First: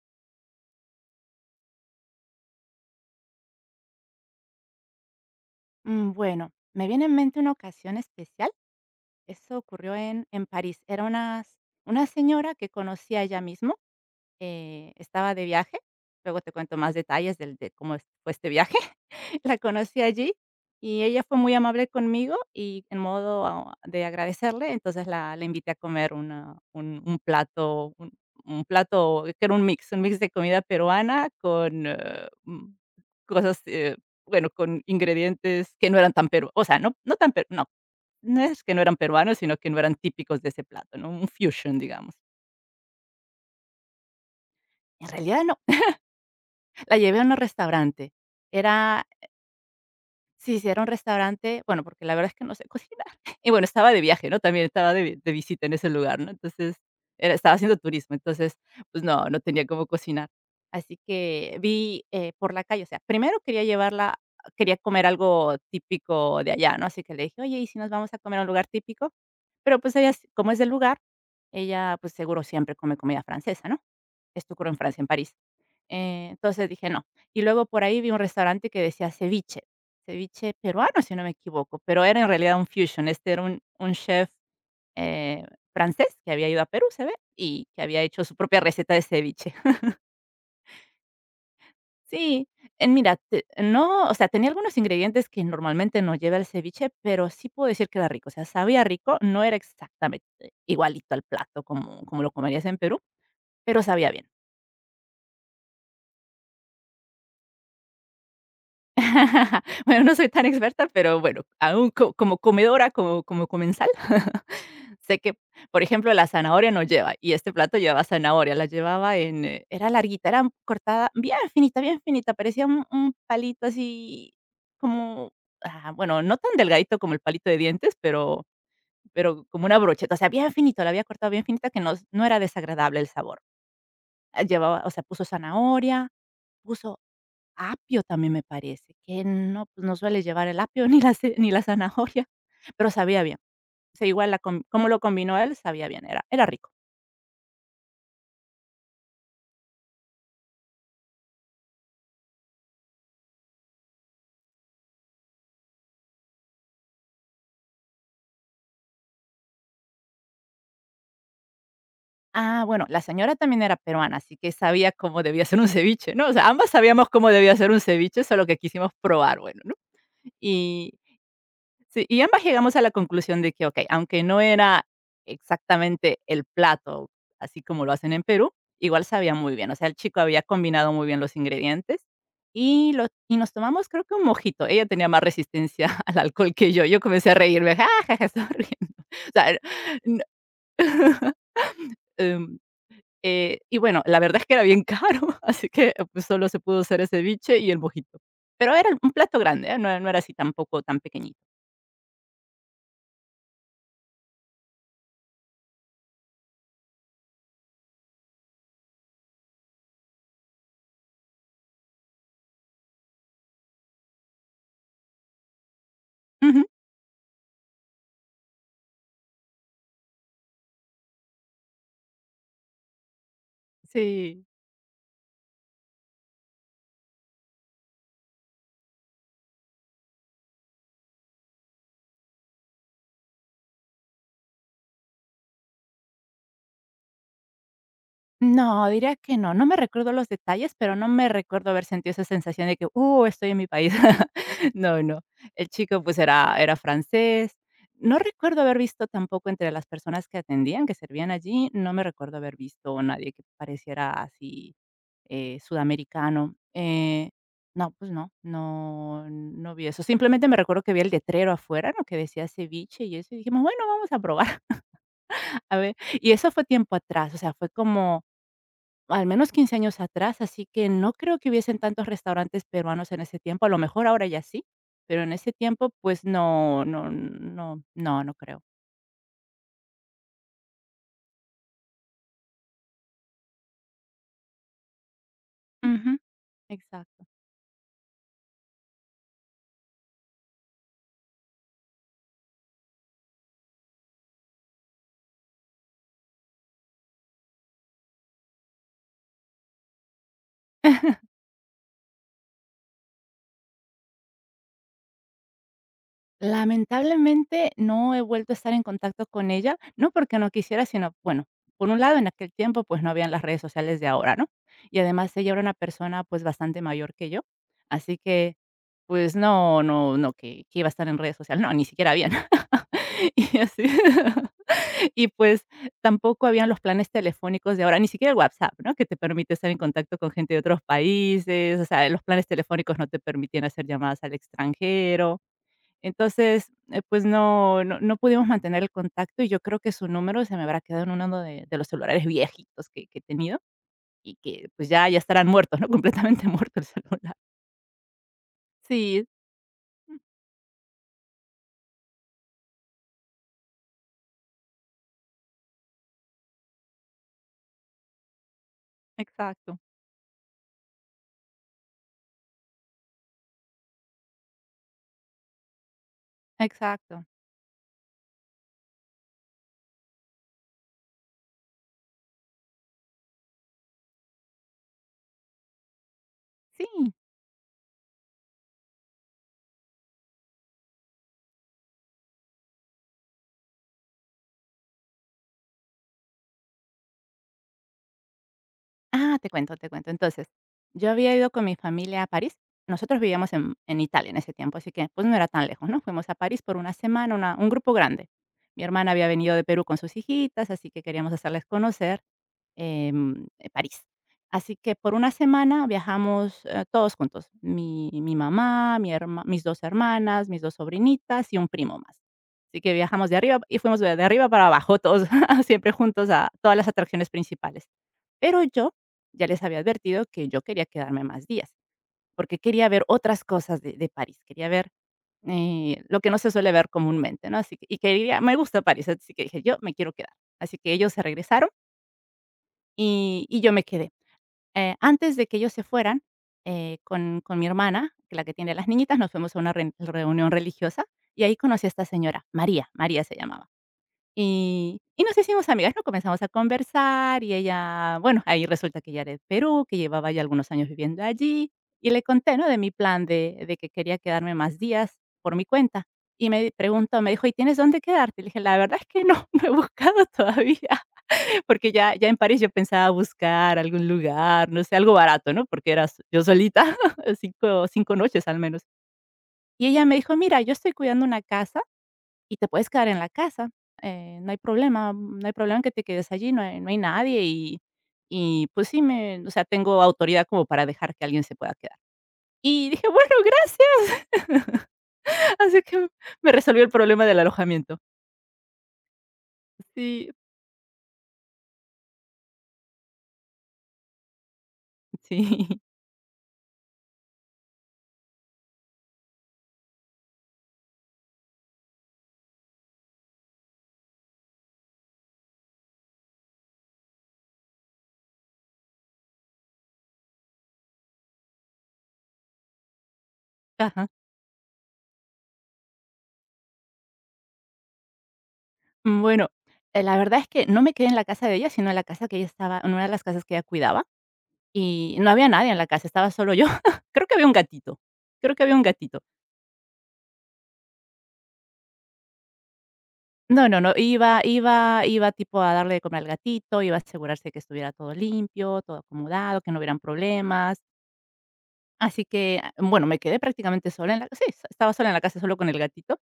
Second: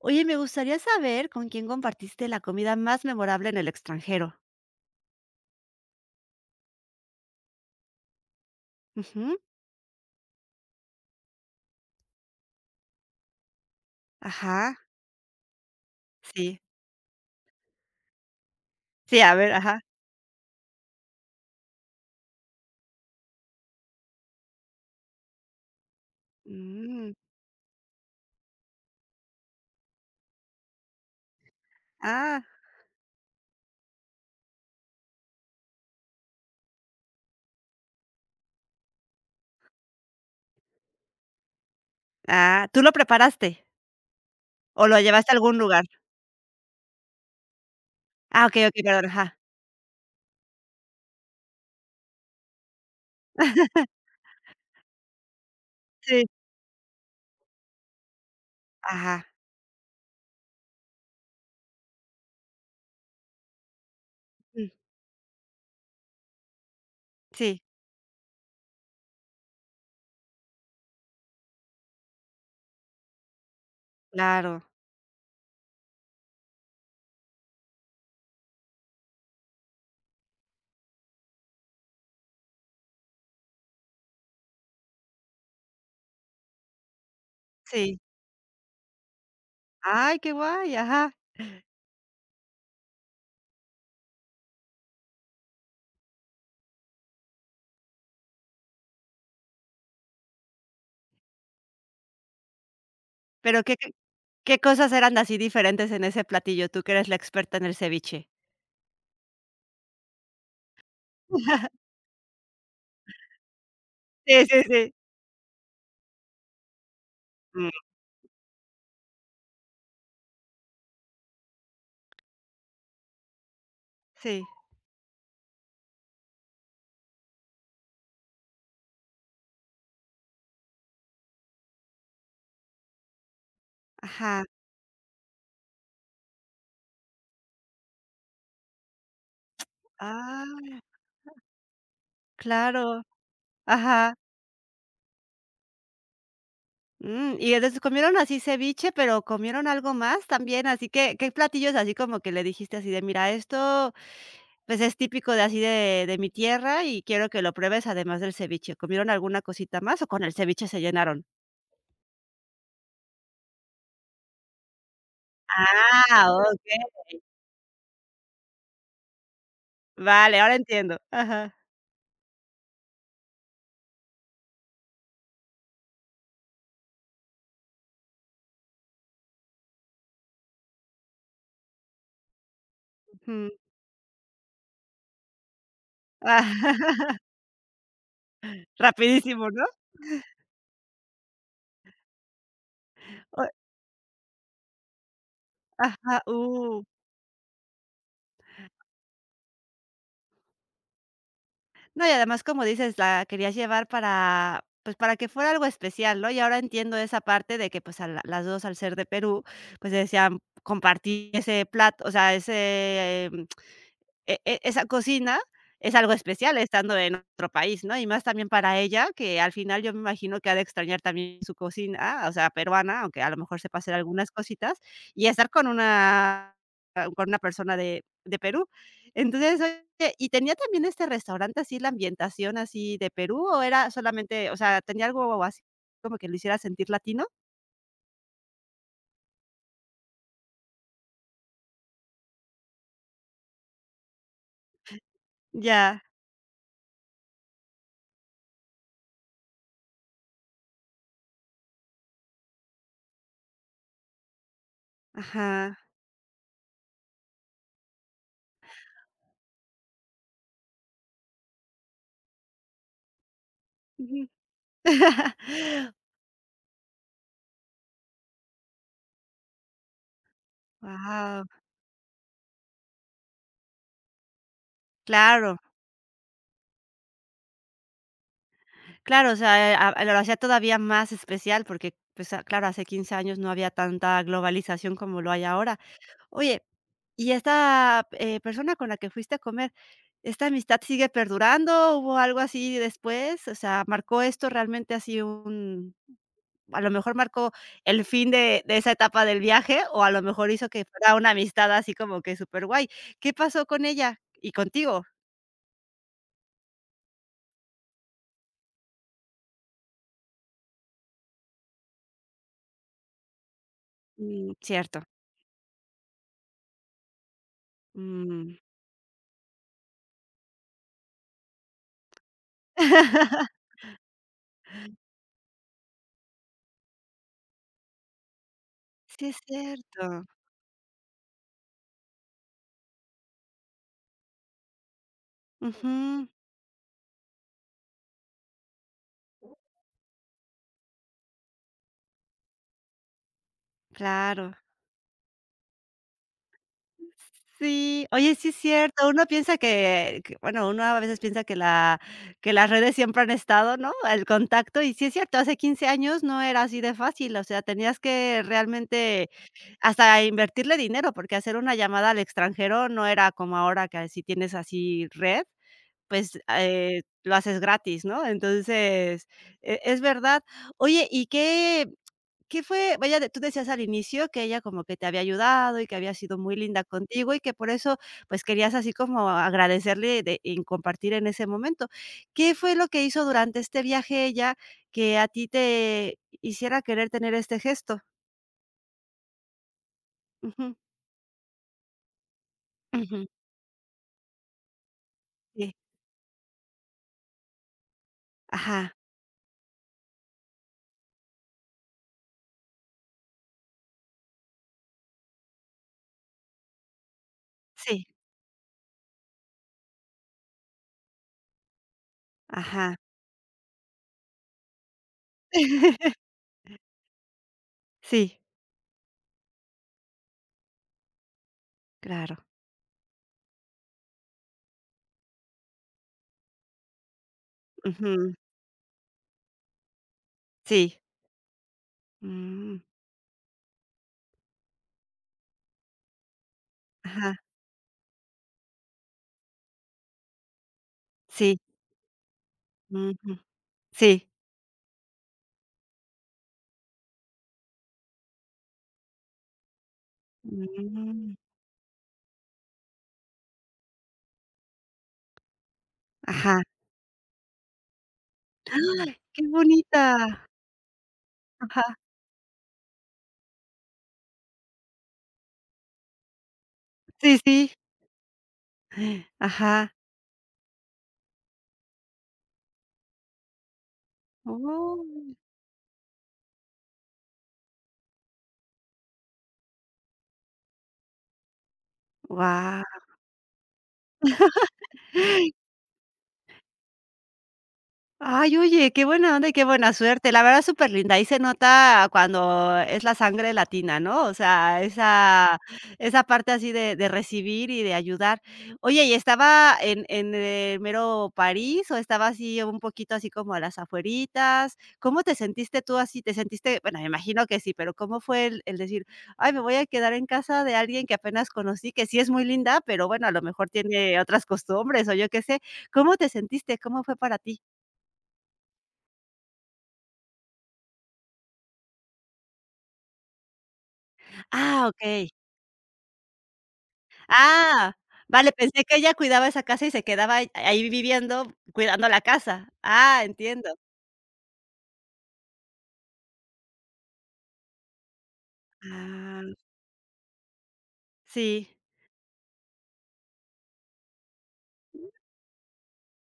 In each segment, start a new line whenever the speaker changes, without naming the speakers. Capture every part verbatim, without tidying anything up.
Oye, me gustaría saber con quién compartiste la comida más memorable en el extranjero.
Mm, bueno, me viene en mente una ocasión especial.
Ujú.
Eso ocurrió en en París. Era unas una señora que conocía allá mismo.
Ajá,
Eh, estaba de viaje. Luego te
sí.
cuento más detalles del de cómo es- fue este viaje.
Sí, a ver,
La
ajá.
conocí allí, y ella fue muy amable conmigo, y en modo a- de agradecerle, entonces la, la invité a comer una- un,
Mm,
un plato, un, un plato que era un mix, un mix de comida peruana con eh,
ah,
mm, cosas, eh, bueno, con ingredientes que no eran tan peruanos. O sea, no, no tan peruanos. No, no es que no eran peruanos, sino que no eran típicos de ese plato, ¿no? Un fusion, digamos.
ah, ¿tú lo preparaste o lo
En
llevaste a
realidad,
algún
no.
lugar?
La llevé a un restaurante.
Ah, okey,
Era
okey, perdón, ajá.
Sí, sí, era un restaurante. Bueno, porque la verdad es que no sé cocinar. Y bueno, estaba de viaje, ¿no? También estaba de vi de visita en ese lugar,
Sí,
¿no? Entonces, era estaba haciendo turismo. Entonces, pues
ajá,
no, no tenía cómo cocinar. Así que vi, eh, por la calle. O sea, primero quería llevarla
mm,
quería comer algo típico de allá, ¿no? Así que le dije: "Oye,
sí,
¿y si nos vamos a comer a un lugar típico?". Pero, pues, ella, como es del lugar, ella, pues, seguro siempre come comida francesa, ¿no? Esto
claro,
ocurrió en Francia, en París. Eh, entonces dije: "No". Y luego por ahí vi un restaurante que decía ceviche, ceviche peruano, si no me equivoco, pero era en realidad un fusion. Este era un un chef, eh, francés, que había ido a Perú, se ve, y que
sí.
había hecho su propia receta de ceviche.
Ay, qué guay, ajá.
Sí. Eh, mira, te no, o sea, tenía algunos ingredientes que normalmente no lleva el ceviche, pero sí puedo decir que era rico. O sea, sabía rico. No era exactamente igualito al plato, como como lo comerías en Perú,
Pero, ¿qué
pero
qué
sabía bien.
qué cosas eran así diferentes en ese platillo? Tú que eres la experta en el ceviche.
Bueno, no soy tan experta, pero bueno, aún co como comedora, como como comensal,
Sí, sí, sí.
sé que, por ejemplo, la zanahoria no lleva, y este
Mm,
plato llevaba zanahoria. La llevaba en eh, era larguita, era cortada bien finita, bien finita. Parecía un un palito así
sí,
como, ah, bueno, no tan delgadito como el palito de dientes, pero pero como una brocheta. O sea, bien finito. La había cortado bien finita, que no no era desagradable el sabor. Ah,
ajá.
llevaba, o sea, puso zanahoria, puso apio también, me parece, que no, pues, no suele llevar
Ah,
el apio ni la ce ni la zanahoria, pero
claro,
sabía bien. O sea,
ajá.
igual la com cómo lo combinó él, sabía bien, era era rico.
Mm, y entonces comieron así ceviche, pero ¿comieron algo más también? Así que, ¿qué platillos así como que le dijiste así de: "Mira, esto, pues, es típico de así de de mi tierra y quiero que lo pruebes además del ceviche"? ¿Comieron alguna cosita más o con el ceviche se llenaron?
Ah, bueno, la señora también era peruana, así que sabía cómo debía ser un ceviche,
Ah,
¿no? O sea, ambas
okey.
sabíamos cómo debía ser un ceviche, solo que quisimos probar, bueno, ¿no?
Vale, ahora
Y
entiendo. Ajá.
Sí, y ambas llegamos a la conclusión de que, okey, aunque no era exactamente el plato así como lo hacen en Perú, igual sabía muy bien. O sea, el chico había combinado muy bien los ingredientes, y lo y
Ujú.
nos tomamos, creo que, un mojito. Ella tenía más resistencia al
Ah,
alcohol que yo. Yo comencé a reírme, ja, ja, ja, estaba riendo. O
rapidísimo,
sea,
¿no?
no. em,
O
eh, y bueno, la verdad es que era bien caro, así que, eh,
ajá,
pues, solo se pudo
uh.
hacer ese ceviche y el mojito. Pero era un plato grande, ¿eh? No no era así tampoco tan pequeñito.
No, y además, como dices, la querías llevar para, pues, para que fuera algo especial, ¿no? Y ahora entiendo esa parte de que, pues, a la las dos al ser de Perú, pues, decían compartir ese plato, o sea, ese em, e e esa cocina es algo especial
Ujú,
estando en otro país, ¿no? Y más también para ella, que al final yo me imagino que ha de extrañar también su cocina, o sea, peruana, aunque a lo mejor sepa hacer algunas
sí.
cositas, y estar con una con una persona de de Perú. Entonces, oye, ¿y tenía también este restaurante así la ambientación así de Perú o era solamente, o sea, tenía algo así como que lo hiciera sentir latino?
No, diría que no. No me recuerdo los detalles, pero no me recuerdo haber sentido esa sensación de que, uh, estoy en mi país. No, no. El
Ya,
chico, pues, era era francés. No recuerdo haber visto tampoco entre las personas que atendían, que servían allí. No me recuerdo haber visto a nadie que pareciera así, eh,
ajá.
sudamericano. Eh, no, pues no, no no vi eso. Simplemente me recuerdo que vi el letrero afuera, ¿no?, que decía ceviche y eso, y dijimos: "Bueno, vamos a probar, a ver". Y eso fue tiempo atrás, o sea, fue como al menos quince años atrás, así que no creo
Wow,
que hubiesen tantos restaurantes peruanos en ese tiempo. A lo mejor ahora ya sí, pero en ese
claro.
tiempo, pues no, no, no, no, no creo.
Claro, o sea, eh, a lo hacía todavía más especial porque, pues, ah, claro, hace quince años no había tanta globalización como lo hay ahora.
Ujú,
Oye,
exacto.
y esta, eh, persona con la que fuiste a comer, ¿esta amistad sigue perdurando? ¿Hubo algo así después? O sea, ¿marcó esto realmente así un a lo mejor marcó el fin de de esa etapa del viaje, o a lo mejor hizo que fuera una amistad así como que súper guay. ¿Qué pasó con ella y contigo?
Lamentablemente no he vuelto a estar en contacto con ella, no porque no quisiera, sino, bueno, por un lado, en aquel tiempo, pues no habían las redes sociales de ahora, ¿no?
Mm,
Y
cierto.
además, ella era una persona, pues, bastante mayor que yo, así que,
Mm.
pues no, no, no, que, que iba a estar en redes sociales, no, ni siquiera bien. Y así y pues, tampoco habían los planes telefónicos de ahora, ni siquiera el WhatsApp, ¿no? Que te
Sí, es
permite estar en contacto
cierto.
con gente de otros países. O sea, los planes telefónicos no te permitían hacer llamadas al extranjero.
Ujú,
Entonces, eh, pues no no no pudimos mantener el contacto, y yo creo que su número se me habrá quedado en uno de de los celulares viejitos que que he tenido, y
claro.
que, pues, ya ya estarán muertos, ¿no? Completamente muerto el celular.
Sí, oye, sí es cierto, uno
Sí,
piensa que que, bueno, uno a veces piensa que la que las redes siempre han estado, ¿no?, el contacto, y sí es cierto, hace quince años no era así de fácil, o sea, tenías que realmente
exacto,
hasta invertirle dinero, porque hacer una llamada al extranjero no era como ahora que si tienes así red, pues, eh,
exacto.
lo haces gratis, ¿no? Entonces, e es verdad. Oye, ¿y qué ¿qué fue? Vaya, de tú decías al inicio que ella como que te había ayudado y que había sido muy linda
Sí.
contigo y que por eso, pues, querías así como agradecerle de en compartir en ese momento. ¿Qué fue lo que hizo durante este viaje ella que a ti te hiciera querer tener este gesto?
Ah, te cuento, te cuento. Entonces,
Ujú,
yo había ido con mi familia a París. Nosotros
ujú,
vivíamos en, en Italia en ese tiempo, así que pues no era tan
sí,
lejos, ¿no? Fuimos a París por una semana, una- un grupo grande. Mi
ajá,
hermana había venido de Perú con sus hijitas, así que queríamos hacerles conocer em, eh, París. Así que por una semana viajamos, eh, todos juntos,
sí,
mi mi mamá, mi herma mis dos hermanas, mis dos sobrinitas y un primo más. Así que
ajá.
viajamos de arriba y fuimos de de arriba para abajo todos, siempre juntos a todas las atracciones principales.
Sí,
Pero yo ya les había advertido que yo quería quedarme más días,
claro,
porque quería ver otras cosas de de París, quería ver, eh, lo que no se suele ver comúnmente, ¿no? Así que y
ujú,
quería me gusta París, así que dije: "Yo me quiero quedar". Así que
sí,
ellos se regresaron
mm,
y y yo me quedé. Eh, antes de que ellos se fueran, eh,
ajá,
con con mi hermana, que la que tiene las niñitas, nos fuimos a una ren reunión religiosa, y ahí
sí,
conocí a esta señora, María, María se
ujú,
llamaba.
sí,
Y y nos hicimos amigas, ¿no? Comenzamos a conversar, y ella, bueno, ahí resulta que ella era de Perú, que llevaba ya algunos años viviendo
mm,
allí, y le conté, ¿no?, de mi plan de de que quería quedarme más días por mi cuenta, y
ajá.
me preguntó, me dijo: "¿Y tienes dónde quedarte?". Le dije: "La verdad es
¡Ay,
que
qué
no, no he buscado
bonita!
todavía".
Ajá,
Porque ya ya en París yo pensaba buscar algún lugar, no sé, algo barato, ¿no? Porque era s yo solita,
sí, sí,
cinco, cinco noches al menos. Y
ajá.
ella me dijo: "Mira, yo estoy cuidando una casa y te puedes quedar en la casa. Eh, no hay problema.
Oh,
Mm, no hay problema que te quedes allí. No hay no hay nadie, y y pues, sí, me o sea, tengo autoridad como para dejar que alguien se pueda quedar".
guau.
Y dije: "Bueno, gracias". Así que me resolvió el problema del alojamiento.
Ay, oye, qué buena onda y qué buena
Sí,
suerte. La verdad, súper linda. Ahí se nota cuando es la sangre latina, ¿no? O sea, esa
sí.
esa parte así de de recibir y de ayudar. Oye, ¿y estaba en en el mero París o estaba así un poquito así como a las afueritas? ¿Cómo te sentiste tú así? ¿Te sentiste? Bueno, me imagino que sí, pero ¿cómo fue el el decir: "Ay, me voy a quedar en casa de alguien que apenas conocí, que sí es muy linda, pero bueno, a lo mejor
Ajá.
tiene otras costumbres", o yo qué sé? ¿Cómo te sentiste? ¿Cómo fue para ti?
Mm, bueno, eh, la verdad es que no me quedé en la casa de ella, sino en la casa que ella estaba en una de las casas que ella cuidaba,
Ah,
y no
okey.
había nadie en la casa, estaba solo yo. Creo que había un
Ah,
gatito,
vale,
creo que había un
pensé que ella
gatito.
cuidaba esa casa y se quedaba ahí ahí viviendo, cuidando la casa. Ah,
No,
entiendo.
no, no, iba iba iba tipo a darle de comer al gatito, iba a asegurarse que estuviera todo limpio, todo
Ah,
acomodado, que no hubieran problemas.
sí.
Así que, ah, bueno, me quedé prácticamente sola en la casa. Sí, s- estaba sola en la casa, solo con el gatito.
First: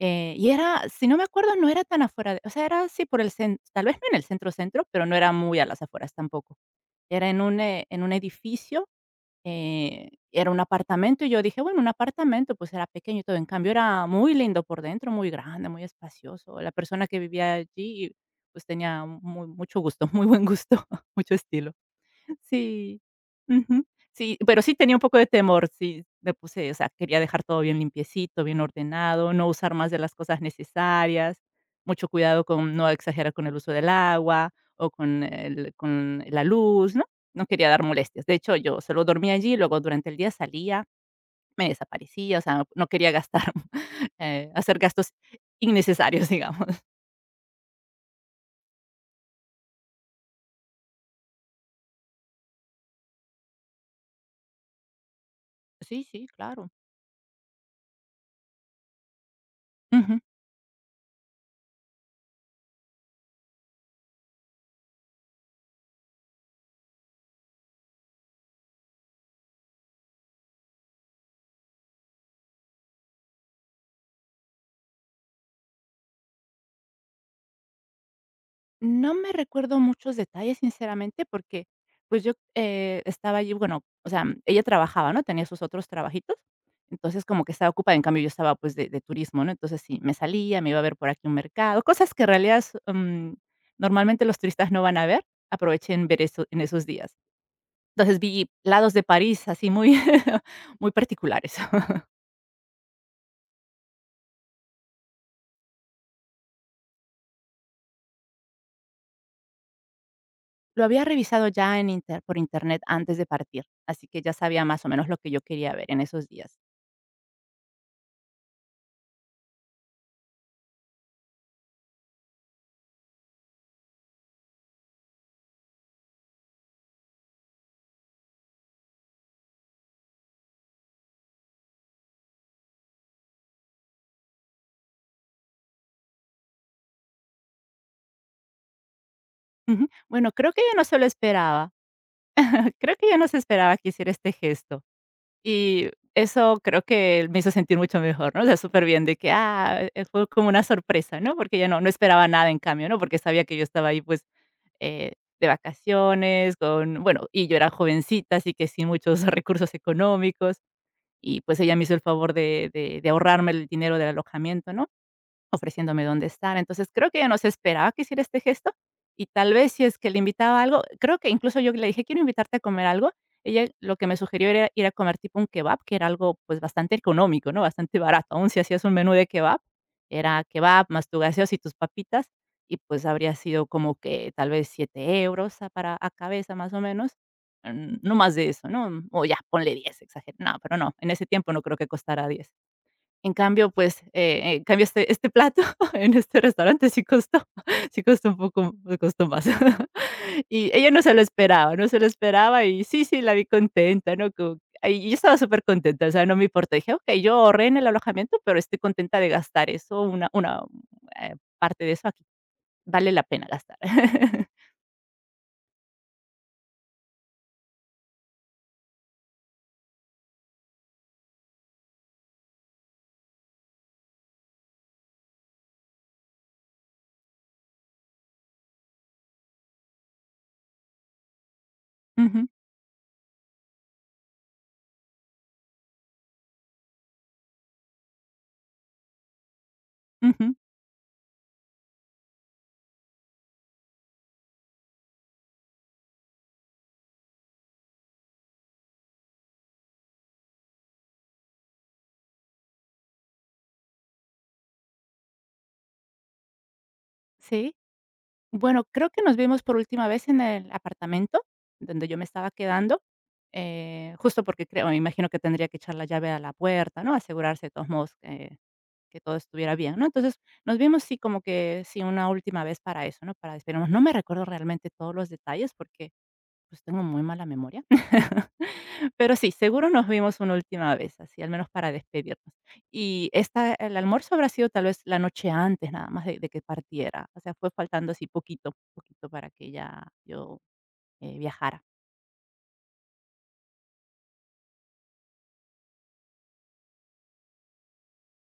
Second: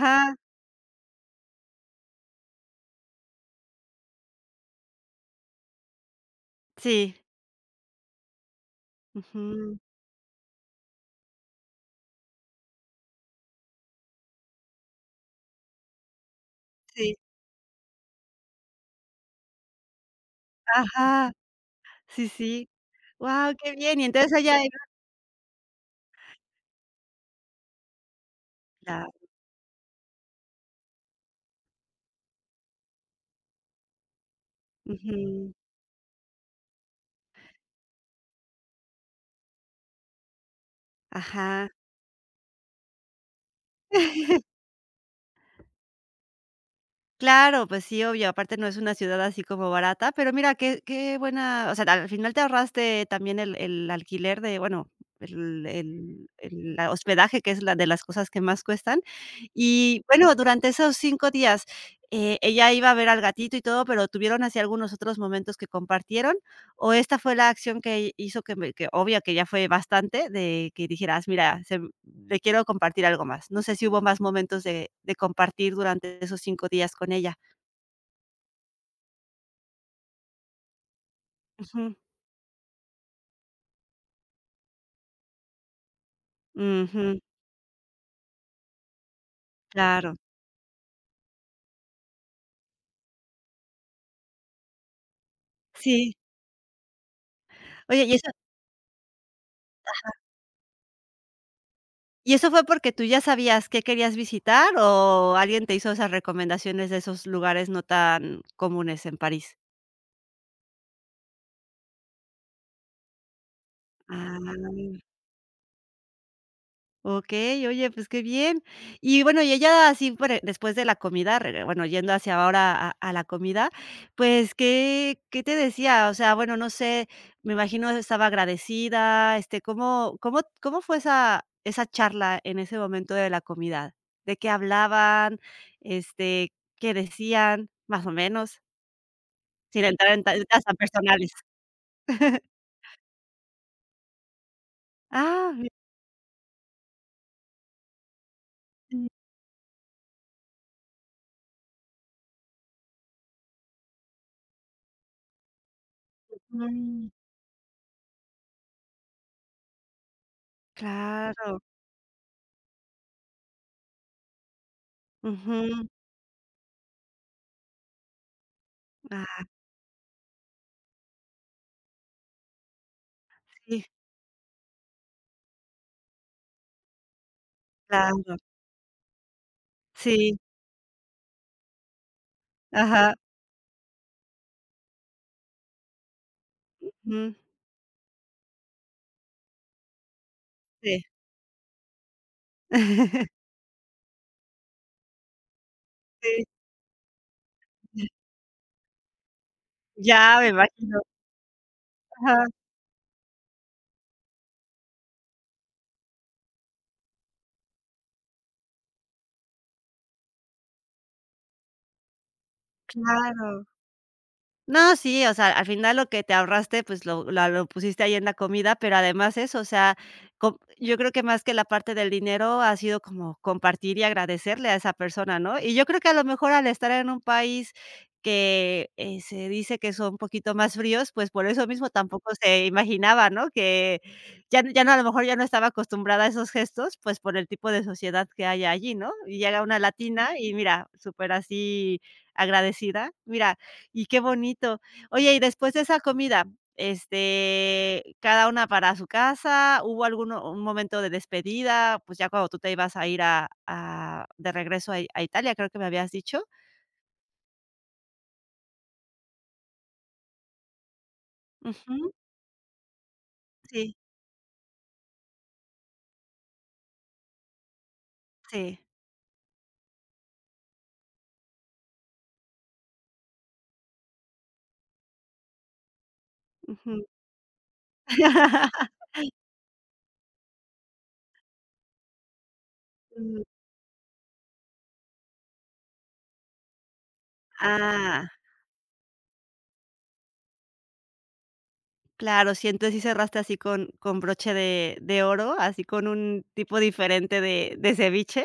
eh, Y era, si no me acuerdo, no era tan afuera, de o sea, era sí por el cen tal vez no en el centro, centro, pero no era muy a las afueras tampoco.
sí.
Era en un, eh, en un edificio.
Ujú,
Eh, era un apartamento, y yo dije: "Bueno, un apartamento, pues, era pequeño y todo". En cambio, era muy lindo por dentro, muy grande, muy espacioso. La persona
sí.
que vivía allí, pues, tenía mu mucho gusto, muy buen gusto,
Ajá,
mucho estilo.
sí, sí.
Sí.
Guau, qué
Ujú.
bien. Y entonces
Sí,
ella
pero sí
era
tenía un poco de temor. Sí, me puse, o sea, quería dejar todo bien limpiecito, bien
la
ordenado, no usar más de las cosas necesarias, mucho cuidado con no exagerar con el uso del agua o con
ujú,
el con la luz, ¿no? No quería dar molestias. De hecho, yo solo dormía allí, luego durante el día salía,
ajá.
me desaparecía, o sea, no quería gastar, eh, hacer gastos innecesarios, digamos.
Claro, pues sí, obvio, aparte no es una ciudad así como barata, pero mira, qué qué buena, o sea, al final te ahorraste también el el alquiler de, bueno, el
Sí, sí,
el
claro.
el la- hospedaje, que es la de las cosas que más cuestan. Y bueno, durante esos cinco días, eh, ella iba a ver al gatito y todo, pero, ¿tuvieron así algunos otros momentos que compartieron? O esta fue la acción que hizo que me que obvio que ya fue bastante, de que dijeras: "Mira, se le quiero compartir algo más". No sé si hubo más momentos de de compartir durante esos cinco días con ella.
No me recuerdo muchos detalles, sinceramente, porque,
Ujú,
pues, yo, eh, estaba allí, bueno, o sea, ella trabajaba, ¿no? Tenía sus otros trabajitos,
ujú,
entonces como que estaba ocupada, en cambio yo estaba, pues, de de turismo, ¿no? Entonces, sí, me
claro.
salía, me iba a ver por aquí un mercado, cosas que en realidad, mm, normalmente los turistas no van a ver, aproveché en
Sí.
ver eso en esos días.
Oye, ¿y
Entonces,
eso
vi lados de París así muy muy particulares.
¿y eso fue porque tú ya sabías qué querías visitar o alguien te hizo esas recomendaciones de esos lugares no tan comunes en París?
Lo había revisado ya en inter por internet antes de partir, así que ya sabía más o
Ah.
menos lo que yo quería ver en esos días.
Okey, oye, pues qué bien. Y bueno, y ella así, pare después de la comida, reg bueno, yendo hacia ahora a a la comida, pues, ¿qué qué te decía? O sea, bueno, no sé, me imagino estaba agradecida, este, ¿cómo cómo cómo fue esa esa charla en ese momento de la comida? ¿De qué hablaban? Este, ¿qué decían? Más o menos, sin
Ujú.
entrar en ta-
Bueno, creo que
detalles
ella
tan
no se lo
personales.
esperaba. Creo que ella no se esperaba que hiciera este gesto.
Ah, bien.
Y eso creo que me hizo sentir mucho mejor, ¿no? O sea, superbién de que, ah, eh, fue como una sorpresa, ¿no? Porque ella no, no esperaba nada en cambio, ¿no? Porque sabía que yo estaba ahí, pues, eh, de vacaciones, con,
Mm,
bueno, y yo era jovencita, así que sin muchos recursos económicos. Y pues
claro.
ella me hizo el favor de, de, de ahorrarme el dinero del alojamiento, ¿no?
Ujú.
Ofreciéndome dónde estar. Entonces, creo que ella no se esperaba que hiciera este gesto, y
Ah,
tal vez si es que le invitaba algo, creo que incluso yo le dije: "Quiero invitarte a comer algo". Ella
sí,
lo que me sugirió era ir a comer tipo un kebab, que era algo, pues, bastante económico, ¿no? Bastante
claro.
barato, aún si hacías un menú de kebab,
Sí,
era kebab más tu gaseosa y tus papitas, y pues,
ajá,
habría sido como que tal vez siete euros a para a cabeza, más o menos,
ujú,
mm, no más de eso, ¿no? O ya, ponle diez, exageré. No, pero no,
sí.
en ese tiempo no creo que costara diez. En cambio, pues, eh, en cambio, este este plato en este
Sí,
restaurante sí costó, sí costó un poco, pues, costó más.
ya me
Y ella
imagino.
no se lo esperaba, no se lo
Ajá,
esperaba y sí, sí, la vi contenta, ¿no? Como ahí yo estaba súper contenta, o sea, no me importó. Dije: "Okey, yo ahorré en el alojamiento, pero estoy contenta de gastar eso, una una, eh, parte de eso aquí. Vale la pena
claro.
gastar".
No, sí, o sea, al final lo que te ahorraste, pues lo la lo pusiste ahí en la comida, pero además eso, o sea, com yo creo que más que la parte del dinero ha sido como compartir y agradecerle a esa persona, ¿no? Y yo creo que a lo mejor al estar en un país que, eh, se dice que son un poquito más fríos, pues por eso mismo tampoco
Ujú,
se imaginaba, ¿no? Que ya ya no, a lo mejor ya no estaba acostumbrada a esos gestos, pues por el tipo de sociedad que hay allí, ¿no? Y llega una latina y
ujú.
mira, súper así agradecida. Mira, y qué bonito. Oye, y después de esa comida, este, cada una para su casa, ¿hubo alguno un momento de despedida? Pues, ya cuando tú te ibas a ir a a de regreso a I a Italia, creo que me habías dicho.
Sí. Bueno, creo que nos vimos por última vez en el apartamento donde
Ujú.
yo me estaba quedando,
Sí,
eh, justo porque creo, me imagino que tendría que echar la llave a la puerta, ¿no? Asegurarse de todos modos que
sí.
que todo estuviera bien, ¿no? Entonces, nos vimos, sí, como que sí, una última vez para eso, ¿no? Para despedirnos. No me recuerdo realmente todos los detalles porque pues
Ujú.
tengo muy mala memoria. Pero sí, seguro nos vimos una última vez, así al menos para despedirnos. Y
Mm.
esta el almuerzo habrá sido tal vez la noche antes nada más de de que partiera, o sea, fue faltando así
Ah.
poquito, poquito para que ya yo, eh, viajara.
Claro, sí, entonces sí cerraste así con con broche de de oro, así con un tipo diferente de de ceviche,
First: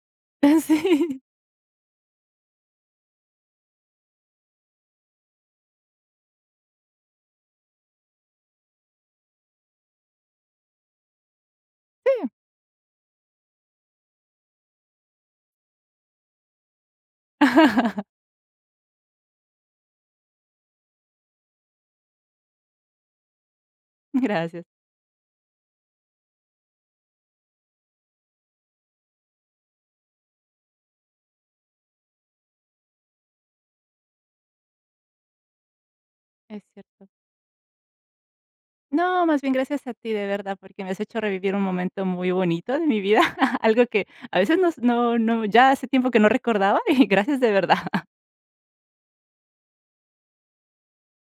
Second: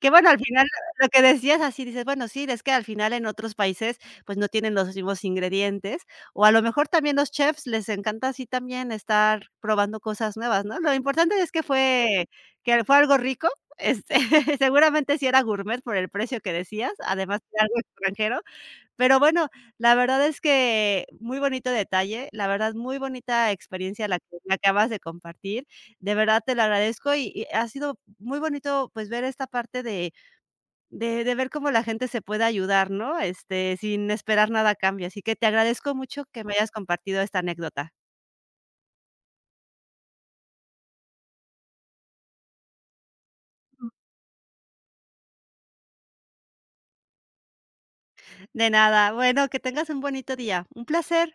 que bueno, al final lo
Sí,
que decías así dices, bueno, sí, es que al final en otros países, pues, no tienen los mismos ingredientes, o a lo mejor también los chefs les encanta así también estar probando cosas nuevas, ¿no? Lo importante es que fue
sí.
que fue algo rico, este, seguramente sí era gourmet por el precio que decías, además era algo extranjero. Pero bueno, la verdad es que muy bonito detalle, la verdad, muy bonita experiencia la que me
Gracias,
acabas de compartir. De verdad te lo agradezco y y ha sido muy bonito, pues, ver esta parte de de de ver cómo la gente se puede ayudar, ¿no? Este, sin esperar nada a cambio. Así que te agradezco mucho que me
es
hayas
cierto.
compartido esta anécdota.
No, más bien gracias a ti, de verdad, porque me has hecho revivir un momento muy bonito de mi vida, algo que a veces no, no no, ya hace tiempo que no recordaba, y gracias de verdad.
De nada. Bueno, que tengas un bonito día. Un placer.